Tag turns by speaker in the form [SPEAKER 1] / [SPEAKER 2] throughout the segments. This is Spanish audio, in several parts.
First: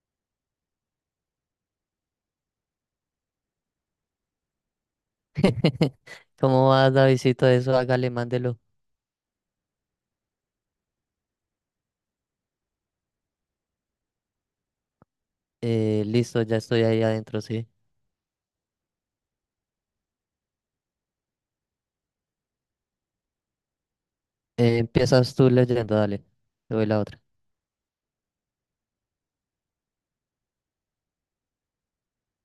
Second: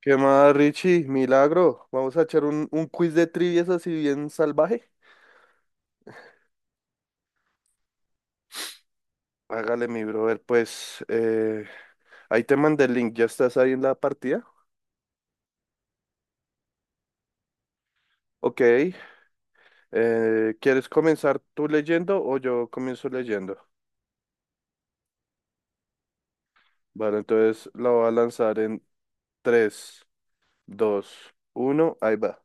[SPEAKER 1] ¿Qué más, Richie? Milagro. Vamos a echar un quiz de trivias así bien salvaje.
[SPEAKER 2] ¿Cómo vas, Davidito? Eso, hágale, mándelo.
[SPEAKER 1] Hágale, mi brother, pues ahí te mandé el link. ¿Ya estás ahí en la partida?
[SPEAKER 2] Listo, ya estoy ahí adentro, sí.
[SPEAKER 1] Ok. ¿Quieres comenzar tú leyendo o yo comienzo leyendo?
[SPEAKER 2] Empiezas tú leyendo, dale. Te doy la
[SPEAKER 1] Vale,
[SPEAKER 2] otra.
[SPEAKER 1] entonces la voy a lanzar en tres, dos, uno. Ahí va.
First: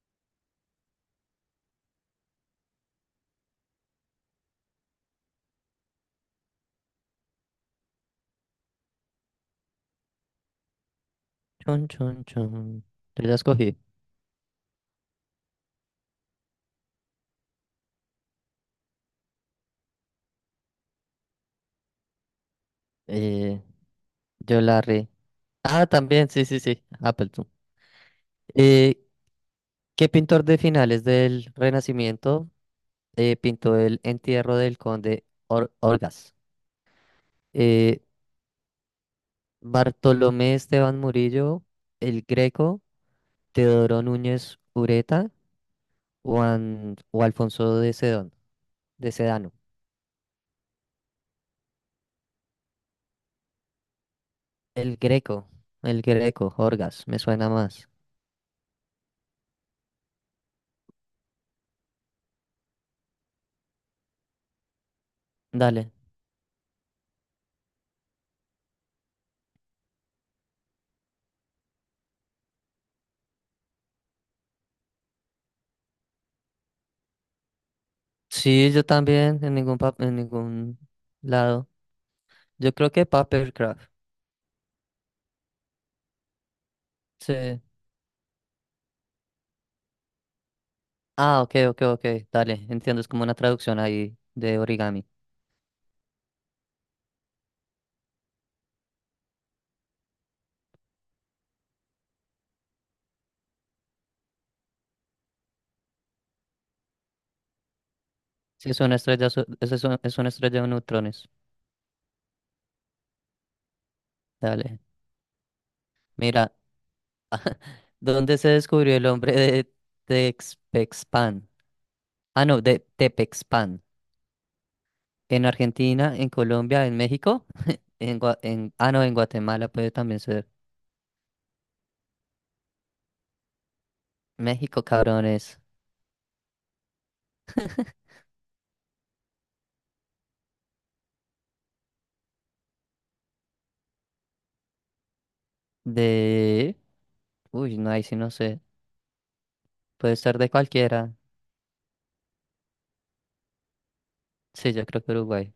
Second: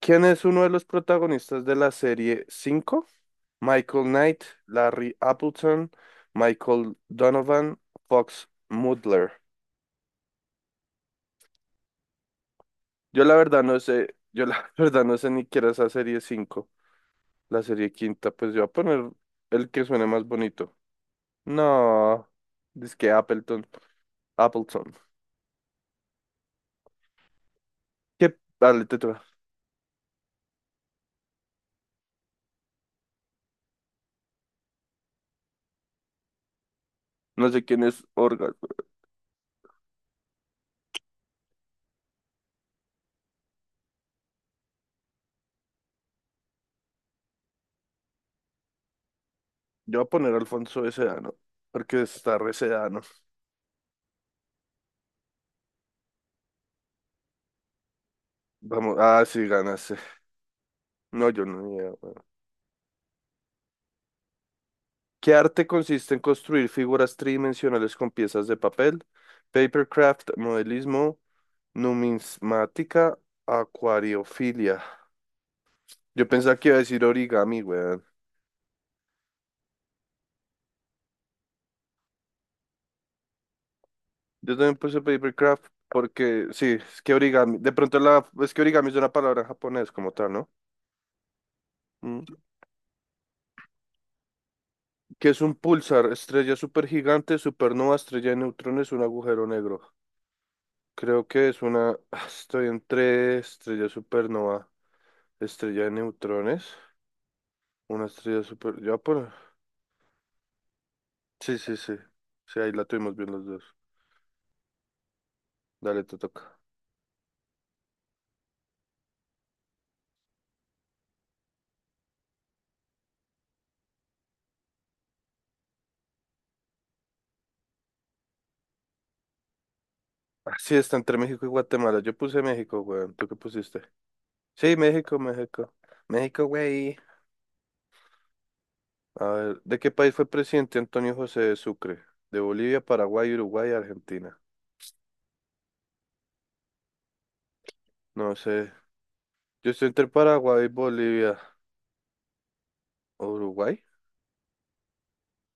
[SPEAKER 1] ¿Quién es uno de los protagonistas de la serie 5? Michael Knight, Larry Appleton, Michael Donovan, Fox Mudler.
[SPEAKER 2] Chon, chon, chon.
[SPEAKER 1] Yo
[SPEAKER 2] Yo
[SPEAKER 1] la
[SPEAKER 2] ya
[SPEAKER 1] verdad
[SPEAKER 2] escogí.
[SPEAKER 1] no sé, yo la verdad no sé ni qué era esa serie cinco, la serie quinta. Pues yo voy a poner el que suene más bonito. No, dice que
[SPEAKER 2] Eh,
[SPEAKER 1] Appleton,
[SPEAKER 2] yo la
[SPEAKER 1] Appleton.
[SPEAKER 2] re. Ah, también, sí, sí, sí. Appleton.
[SPEAKER 1] ¿Qué? Dale,
[SPEAKER 2] Eh,
[SPEAKER 1] te toca.
[SPEAKER 2] ¿Qué pintor de finales del Renacimiento pintó el entierro del conde Orgaz?
[SPEAKER 1] No sé quién es
[SPEAKER 2] Eh,
[SPEAKER 1] Orga.
[SPEAKER 2] Bartolomé Esteban Murillo, el Greco. Teodoro Núñez Ureta o, o Alfonso de Sedón, de Sedano.
[SPEAKER 1] Yo voy a poner Alfonso de Sedano, porque está re Sedano.
[SPEAKER 2] El Greco, el Greco, Orgas, me suena más.
[SPEAKER 1] Vamos, ah, sí, ganaste. No, yo no. Ni idea, weón. ¿Qué arte
[SPEAKER 2] Dale.
[SPEAKER 1] consiste en construir figuras tridimensionales con piezas de papel? Papercraft, modelismo, numismática, acuariofilia. Yo pensaba que iba a decir origami, weón.
[SPEAKER 2] Sí, yo también, en en ningún lado. Yo creo que Papercraft.
[SPEAKER 1] Yo también puse papercraft porque, sí, es que origami,
[SPEAKER 2] Sí.
[SPEAKER 1] de pronto es que origami es una palabra en japonés como tal, ¿no?
[SPEAKER 2] Ah, ok, ok, ok.
[SPEAKER 1] Mm.
[SPEAKER 2] Dale, entiendo, es como una traducción ahí de origami.
[SPEAKER 1] Que es un pulsar, estrella supergigante, supernova, estrella de neutrones, un agujero negro. Creo que es una, estoy entre estrella supernova, estrella de neutrones, una estrella
[SPEAKER 2] Sí, es
[SPEAKER 1] super,
[SPEAKER 2] una
[SPEAKER 1] ya
[SPEAKER 2] estrella,
[SPEAKER 1] por,
[SPEAKER 2] es una estrella de neutrones.
[SPEAKER 1] sí, sí, sí, sí, ahí la tuvimos bien los dos.
[SPEAKER 2] Dale.
[SPEAKER 1] Dale, te
[SPEAKER 2] Mira,
[SPEAKER 1] toca.
[SPEAKER 2] ¿dónde se descubrió el hombre de Texpexpan? Ah, no, de Tepexpan. En Argentina, en Colombia, en México, en, Gua- en ah no, en Guatemala puede también ser.
[SPEAKER 1] Ah, sí, está entre México y Guatemala. Yo puse México, weón. ¿Tú qué pusiste? Sí,
[SPEAKER 2] México,
[SPEAKER 1] México,
[SPEAKER 2] cabrones.
[SPEAKER 1] México. México, güey. A ver, ¿de qué país fue presidente Antonio José de Sucre? De Bolivia, Paraguay, Uruguay, Argentina.
[SPEAKER 2] De uy, no, ahí sí no
[SPEAKER 1] No
[SPEAKER 2] sé.
[SPEAKER 1] sé. Yo estoy entre
[SPEAKER 2] Puede ser de
[SPEAKER 1] Paraguay,
[SPEAKER 2] cualquiera.
[SPEAKER 1] Bolivia. ¿O Uruguay?
[SPEAKER 2] Sí, yo creo que Uruguay.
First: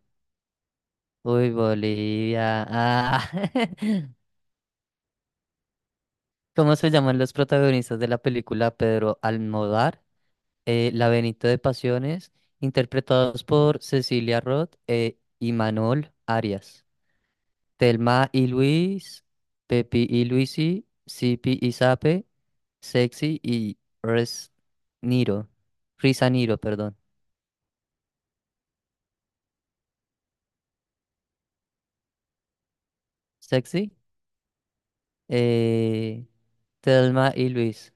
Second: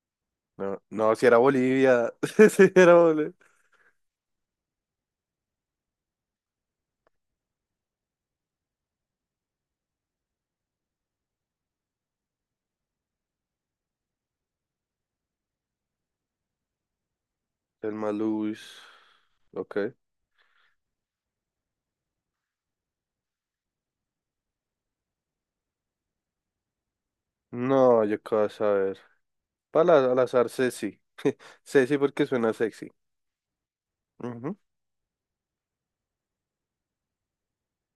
[SPEAKER 1] No, no, si era
[SPEAKER 2] Uy,
[SPEAKER 1] Bolivia.
[SPEAKER 2] Bolivia.
[SPEAKER 1] Si era
[SPEAKER 2] Ah.
[SPEAKER 1] Bolivia.
[SPEAKER 2] ¿Cómo se llaman los protagonistas de la película Pedro Almodóvar? La Benito de Pasiones, interpretados por Cecilia Roth e Imanol Arias.
[SPEAKER 1] El
[SPEAKER 2] Telma y
[SPEAKER 1] Malus.
[SPEAKER 2] Luis,
[SPEAKER 1] Ok.
[SPEAKER 2] Pepi y Luisi, Sipi y Sape, Sexy y Res Niro. Risa Niro, perdón.
[SPEAKER 1] No, yo qué vas a ver. Para al azar, Ceci. Ceci porque suena sexy.
[SPEAKER 2] Sexy.
[SPEAKER 1] Ujú.
[SPEAKER 2] Eh, Thelma y Luis.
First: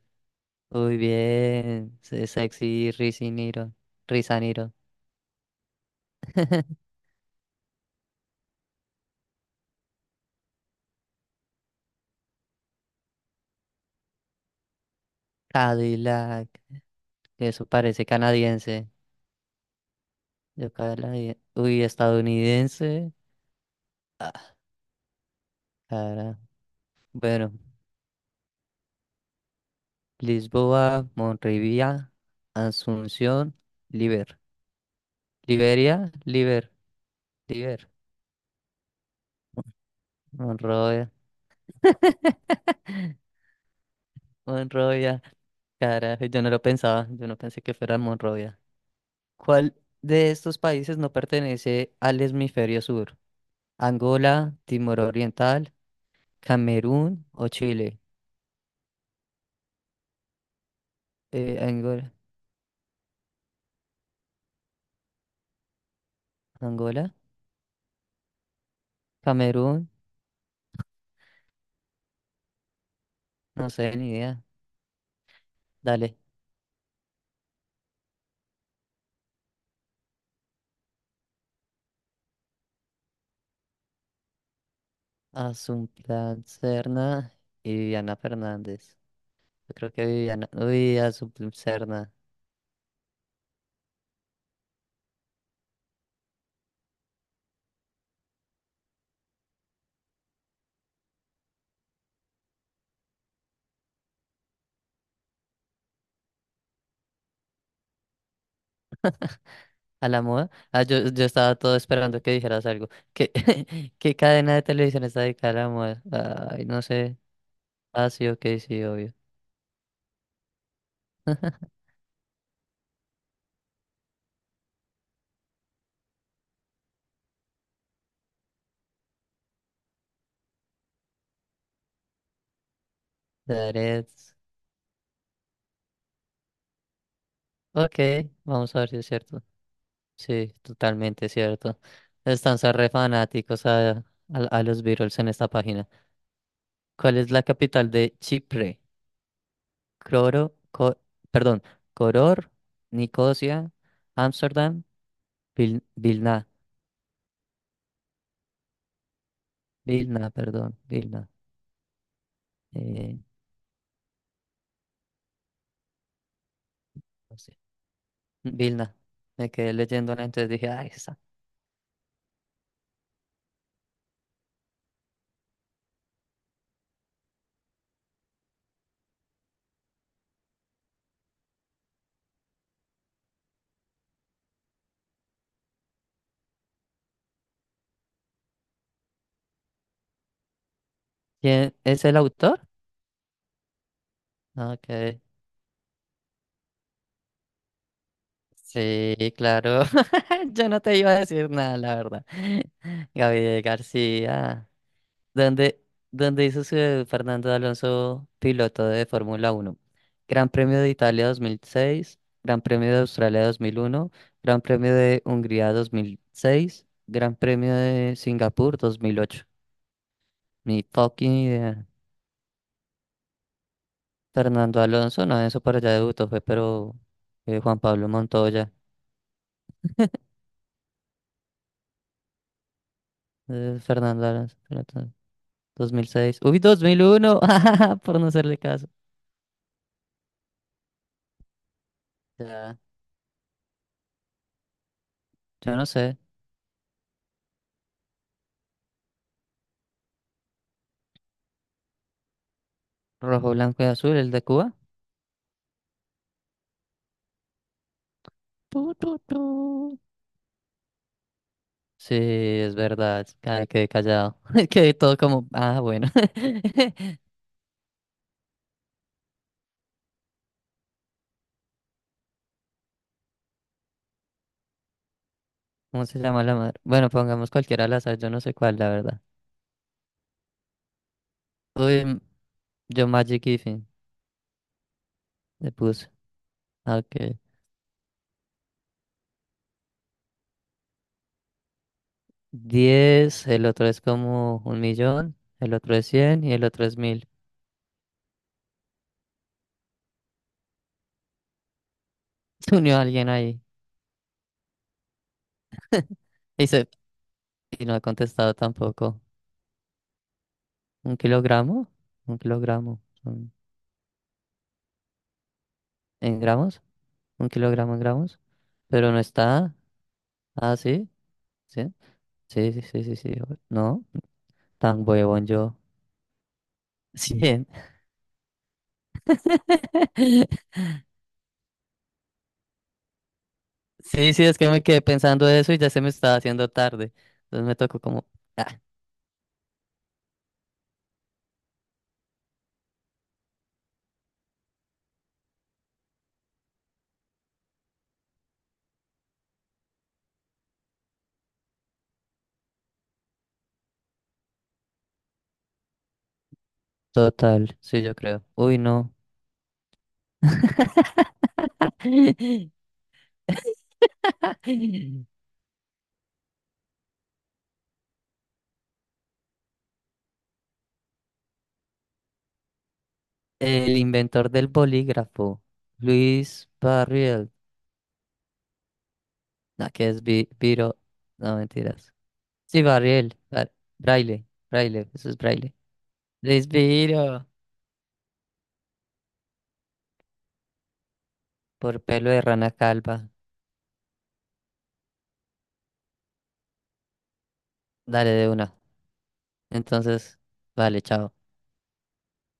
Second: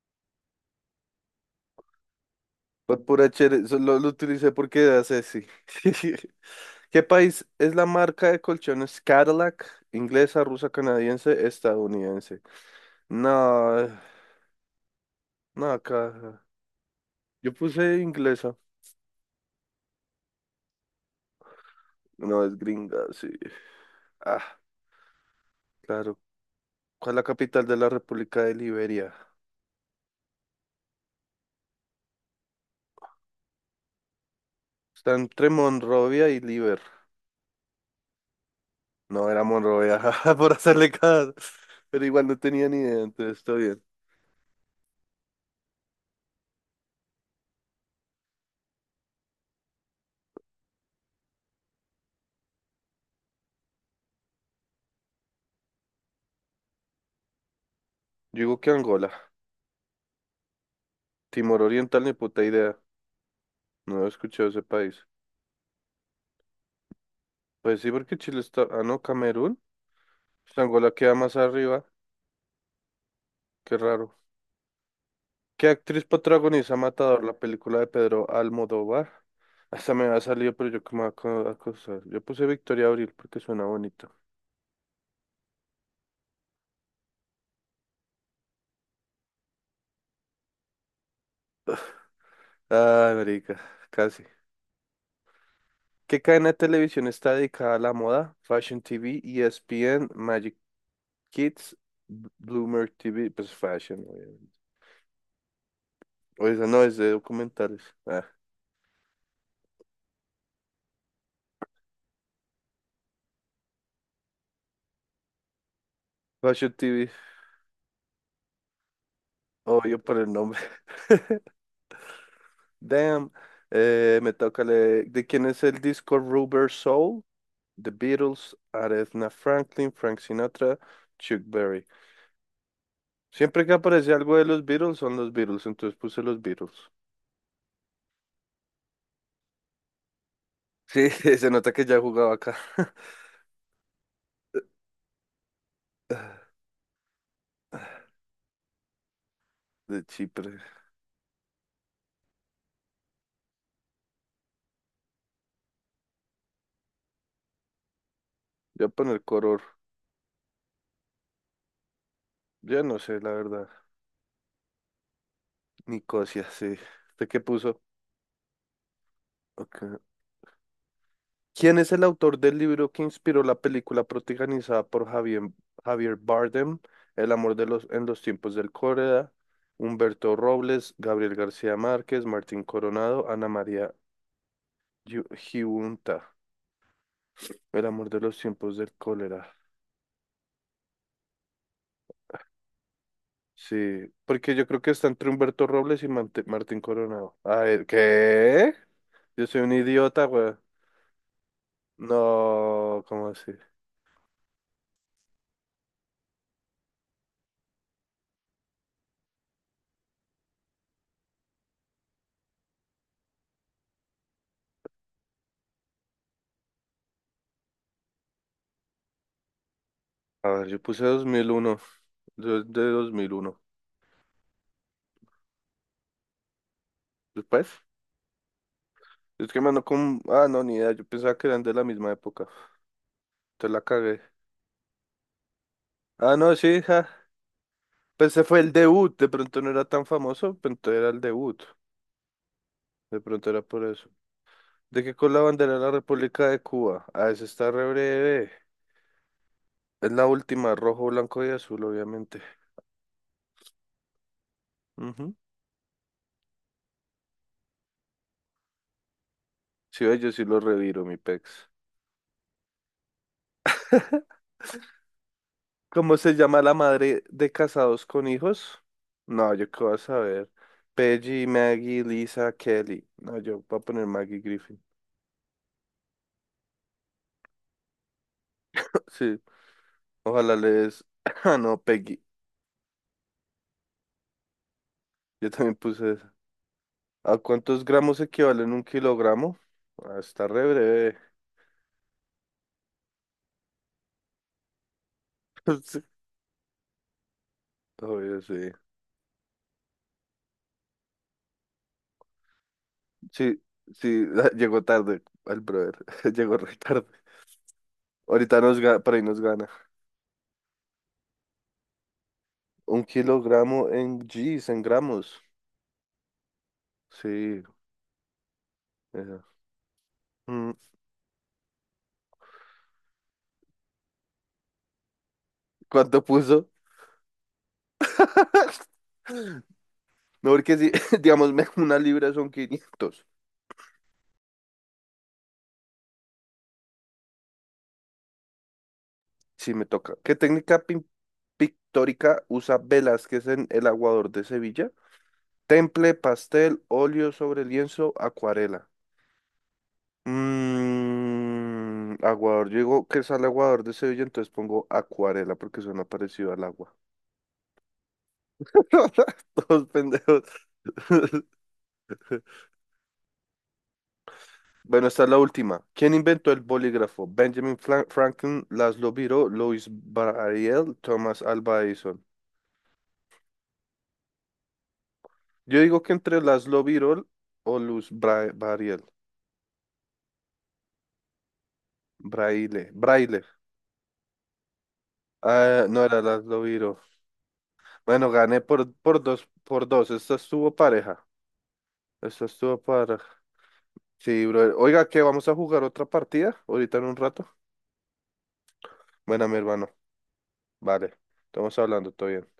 [SPEAKER 2] Muy bien. Sexy
[SPEAKER 1] Pues por
[SPEAKER 2] Risa
[SPEAKER 1] pura chere,
[SPEAKER 2] Niro.
[SPEAKER 1] eso lo
[SPEAKER 2] Risa
[SPEAKER 1] utilicé
[SPEAKER 2] Niro.
[SPEAKER 1] porque era sexy. ¿Qué país es la marca de colchones Cadillac? Inglesa, rusa, canadiense, estadounidense. No, no, acá.
[SPEAKER 2] Cadillac.
[SPEAKER 1] Yo
[SPEAKER 2] Eso
[SPEAKER 1] puse
[SPEAKER 2] parece
[SPEAKER 1] inglesa.
[SPEAKER 2] canadiense. Uy,
[SPEAKER 1] No, es gringa,
[SPEAKER 2] estadounidense.
[SPEAKER 1] sí. Ah,
[SPEAKER 2] Ah,
[SPEAKER 1] claro.
[SPEAKER 2] cara.
[SPEAKER 1] ¿Cuál es la
[SPEAKER 2] Bueno.
[SPEAKER 1] capital de la República de Liberia?
[SPEAKER 2] Lisboa, Monrovia, Asunción, Liber.
[SPEAKER 1] Está entre
[SPEAKER 2] Liberia,
[SPEAKER 1] Monrovia y
[SPEAKER 2] Liber.
[SPEAKER 1] Liber.
[SPEAKER 2] Liber.
[SPEAKER 1] No, era Monrovia, por hacerle
[SPEAKER 2] Monrovia.
[SPEAKER 1] caso. Pero igual no tenía ni idea, entonces está bien.
[SPEAKER 2] Monrovia, carajo, yo no lo pensaba, yo no pensé que fuera Monrovia. ¿Cuál de estos países no pertenece al hemisferio sur? ¿Angola, Timor Oriental, Camerún o Chile?
[SPEAKER 1] Yo digo que Angola. Timor Oriental, ni
[SPEAKER 2] Angola,
[SPEAKER 1] puta idea. No he escuchado ese país.
[SPEAKER 2] Angola,
[SPEAKER 1] Pues sí, porque Chile está... Ah, no, Camerún.
[SPEAKER 2] Camerún,
[SPEAKER 1] Pues Angola queda más arriba.
[SPEAKER 2] no
[SPEAKER 1] Qué
[SPEAKER 2] sé, ni
[SPEAKER 1] raro.
[SPEAKER 2] idea.
[SPEAKER 1] ¿Qué actriz
[SPEAKER 2] Dale,
[SPEAKER 1] protagoniza Matador, la película de Pedro Almodóvar? Hasta me ha salido, pero yo como acosar. Yo puse Victoria Abril porque suena bonito.
[SPEAKER 2] Asunción Serna y Viviana Fernández. Yo creo que Viviana, uy, Asunción Serna.
[SPEAKER 1] Ay, marica, casi. ¿Qué cadena de televisión está dedicada a la moda? Fashion TV, ESPN, Magic Kids, Bloomer TV. Pues Fashion, obviamente. O esa no es de documentales. Ah,
[SPEAKER 2] A la moda. Ah, yo estaba todo esperando que dijeras algo. ¿Qué, qué cadena de televisión está dedicada a la moda? Ay,
[SPEAKER 1] Fashion
[SPEAKER 2] no
[SPEAKER 1] TV,
[SPEAKER 2] sé. Ah, sí, ok, sí, obvio.
[SPEAKER 1] obvio por el nombre. Damn. Me toca ¿de quién es el disco Rubber Soul? The Beatles, Aretha Franklin, Frank Sinatra, Chuck Berry. Siempre que aparece
[SPEAKER 2] Darets.
[SPEAKER 1] algo de los Beatles son los Beatles, entonces puse los Beatles.
[SPEAKER 2] Ok, vamos a ver si es cierto. Sí,
[SPEAKER 1] Sí,
[SPEAKER 2] totalmente
[SPEAKER 1] se nota
[SPEAKER 2] cierto.
[SPEAKER 1] que ya jugaba acá.
[SPEAKER 2] Están ser re fanáticos a los Beatles en esta página. ¿Cuál es la capital de Chipre?
[SPEAKER 1] De
[SPEAKER 2] Coro,
[SPEAKER 1] Chipre.
[SPEAKER 2] co- perdón, Coror, Nicosia, Ámsterdam, Vilna.
[SPEAKER 1] Voy a poner color.
[SPEAKER 2] Vilna, perdón, Vilna.
[SPEAKER 1] Yo no
[SPEAKER 2] Eh,
[SPEAKER 1] sé, la verdad. Nicosia, sí. ¿Usted qué puso?
[SPEAKER 2] Vilna. Me quedé
[SPEAKER 1] Ok.
[SPEAKER 2] leyendo, ¿no? Entonces dije, ah, esa.
[SPEAKER 1] ¿Quién es el autor del libro que inspiró la película protagonizada por Javier Bardem, El amor de los, en los tiempos del cólera? Humberto Robles, Gabriel García Márquez, Martín Coronado, Ana María Giunta. El amor de los tiempos del cólera.
[SPEAKER 2] ¿Quién es el autor?
[SPEAKER 1] Sí, porque yo
[SPEAKER 2] No,
[SPEAKER 1] creo
[SPEAKER 2] ok.
[SPEAKER 1] que está entre Humberto Robles y Martín Coronado. A ver, ¿qué?
[SPEAKER 2] Sí,
[SPEAKER 1] Yo soy un
[SPEAKER 2] claro.
[SPEAKER 1] idiota, güey.
[SPEAKER 2] Yo no te iba a decir nada, la verdad.
[SPEAKER 1] No, ¿cómo así?
[SPEAKER 2] Gabriel García. ¿Dónde, ¿Dónde hizo su debut Fernando Alonso, piloto de Fórmula Uno? Gran Premio de Italia 2006, Gran Premio de Australia 2001, Gran Premio de Hungría 2006, Gran Premio de Singapur 2008.
[SPEAKER 1] A ver, yo
[SPEAKER 2] Ni
[SPEAKER 1] puse
[SPEAKER 2] fucking
[SPEAKER 1] 2001.
[SPEAKER 2] idea.
[SPEAKER 1] Yo de 2001.
[SPEAKER 2] Fernando Alonso, no, eso para allá debutó, fue, pero Juan
[SPEAKER 1] ¿Después?
[SPEAKER 2] Pablo Montoya.
[SPEAKER 1] Es que, mano, como... Ah, no, ni idea. Yo pensaba que eran de la misma época. Entonces la cagué.
[SPEAKER 2] Fernando Alonso, espérate,
[SPEAKER 1] Ah,
[SPEAKER 2] 2006.
[SPEAKER 1] no,
[SPEAKER 2] Uy,
[SPEAKER 1] sí, ja.
[SPEAKER 2] 2001, por no
[SPEAKER 1] Pues ese
[SPEAKER 2] hacerle
[SPEAKER 1] fue el
[SPEAKER 2] caso.
[SPEAKER 1] debut. De pronto no era tan famoso, pero entonces era el debut.
[SPEAKER 2] Ya,
[SPEAKER 1] De pronto era por eso. ¿De qué color la bandera
[SPEAKER 2] yo
[SPEAKER 1] de
[SPEAKER 2] no
[SPEAKER 1] la
[SPEAKER 2] sé.
[SPEAKER 1] República de Cuba? Ah, esa está re breve. Es la última, rojo, blanco y azul, obviamente.
[SPEAKER 2] Rojo, blanco y azul, el de Cuba.
[SPEAKER 1] Ujú.
[SPEAKER 2] Tu, tu, tu.
[SPEAKER 1] Sí, ve, yo sí lo reviro, mi pex.
[SPEAKER 2] Sí, es verdad. Quedé callado. Quedé todo como, ah, bueno.
[SPEAKER 1] ¿Cómo se llama la madre de casados con hijos? No, yo qué voy a saber. Peggy, Maggie, Lisa, Kelly. No, yo voy a poner Maggie Griffin.
[SPEAKER 2] ¿Cómo se llama la madre? Bueno, pongamos cualquiera al azar, yo no sé cuál, la verdad.
[SPEAKER 1] Sí. Ojalá les... Ah, no,
[SPEAKER 2] Uy,
[SPEAKER 1] Peggy.
[SPEAKER 2] yo Magic Kiffin
[SPEAKER 1] Yo
[SPEAKER 2] le
[SPEAKER 1] también
[SPEAKER 2] puse.
[SPEAKER 1] puse esa.
[SPEAKER 2] Ah, ok.
[SPEAKER 1] ¿A cuántos gramos equivalen un kilogramo? Ah, está re breve.
[SPEAKER 2] Diez el otro, es como un millón, el otro
[SPEAKER 1] Sí,
[SPEAKER 2] es 100 y el otro es mil.
[SPEAKER 1] obvio, sí.
[SPEAKER 2] Se unió alguien ahí.
[SPEAKER 1] Sí, sí, llegó tarde el brother. Llegó
[SPEAKER 2] Y,
[SPEAKER 1] re
[SPEAKER 2] se-
[SPEAKER 1] tarde.
[SPEAKER 2] y no ha contestado
[SPEAKER 1] Ahorita nos gana, por
[SPEAKER 2] tampoco.
[SPEAKER 1] ahí nos gana.
[SPEAKER 2] ¿Un kilogramo? Un kilogramo
[SPEAKER 1] Un kilogramo en Gs, en gramos.
[SPEAKER 2] ¿en gramos? ¿Un
[SPEAKER 1] Sí.
[SPEAKER 2] kilogramo en gramos? Pero no
[SPEAKER 1] Esa.
[SPEAKER 2] está.
[SPEAKER 1] Mm,
[SPEAKER 2] Ah, sí. Sí, sí, sí, sí, sí, sí. No, tan huevón yo.
[SPEAKER 1] ¿cuánto puso?
[SPEAKER 2] 100.
[SPEAKER 1] No, porque si, digamos, una libra son 500.
[SPEAKER 2] Sí, sí, es que me quedé pensando eso y ya se me estaba haciendo tarde. Entonces me tocó como... ah,
[SPEAKER 1] Sí, me toca. ¿Qué técnica pictórica usa Velázquez en El aguador de Sevilla? Temple, pastel, óleo sobre lienzo, acuarela. Mm, aguador, yo digo que sale aguador de Sevilla, entonces pongo acuarela porque suena parecido al agua.
[SPEAKER 2] total, sí, yo creo. Uy, no.
[SPEAKER 1] Todos pendejos. Bueno, esta es la última. ¿Quién inventó el bolígrafo? Benjamin Franklin, Laszlo Birol, Louis Braille, Thomas Alva Edison.
[SPEAKER 2] El inventor del bolígrafo,
[SPEAKER 1] Yo digo que entre
[SPEAKER 2] Luis
[SPEAKER 1] Laszlo Birol
[SPEAKER 2] Barriel.
[SPEAKER 1] o Louis Braille.
[SPEAKER 2] No, que es Biro. No, mentiras. Sí,
[SPEAKER 1] Braille.
[SPEAKER 2] Barriel.
[SPEAKER 1] Braille.
[SPEAKER 2] Braille. Braille. Eso es Braille.
[SPEAKER 1] Ah, no era Laszlo
[SPEAKER 2] Luis
[SPEAKER 1] Birol.
[SPEAKER 2] Biro.
[SPEAKER 1] Bueno, gané por, dos, por dos. Esta estuvo pareja.
[SPEAKER 2] Por pelo de
[SPEAKER 1] Esta
[SPEAKER 2] rana
[SPEAKER 1] estuvo pareja.
[SPEAKER 2] calva.
[SPEAKER 1] Sí, brother. Oiga, ¿qué? ¿Vamos a jugar otra partida? Ahorita en un rato.
[SPEAKER 2] Dale de una.
[SPEAKER 1] Bueno, mi hermano.
[SPEAKER 2] Entonces, vale,
[SPEAKER 1] Vale.
[SPEAKER 2] chao.
[SPEAKER 1] Estamos hablando todavía.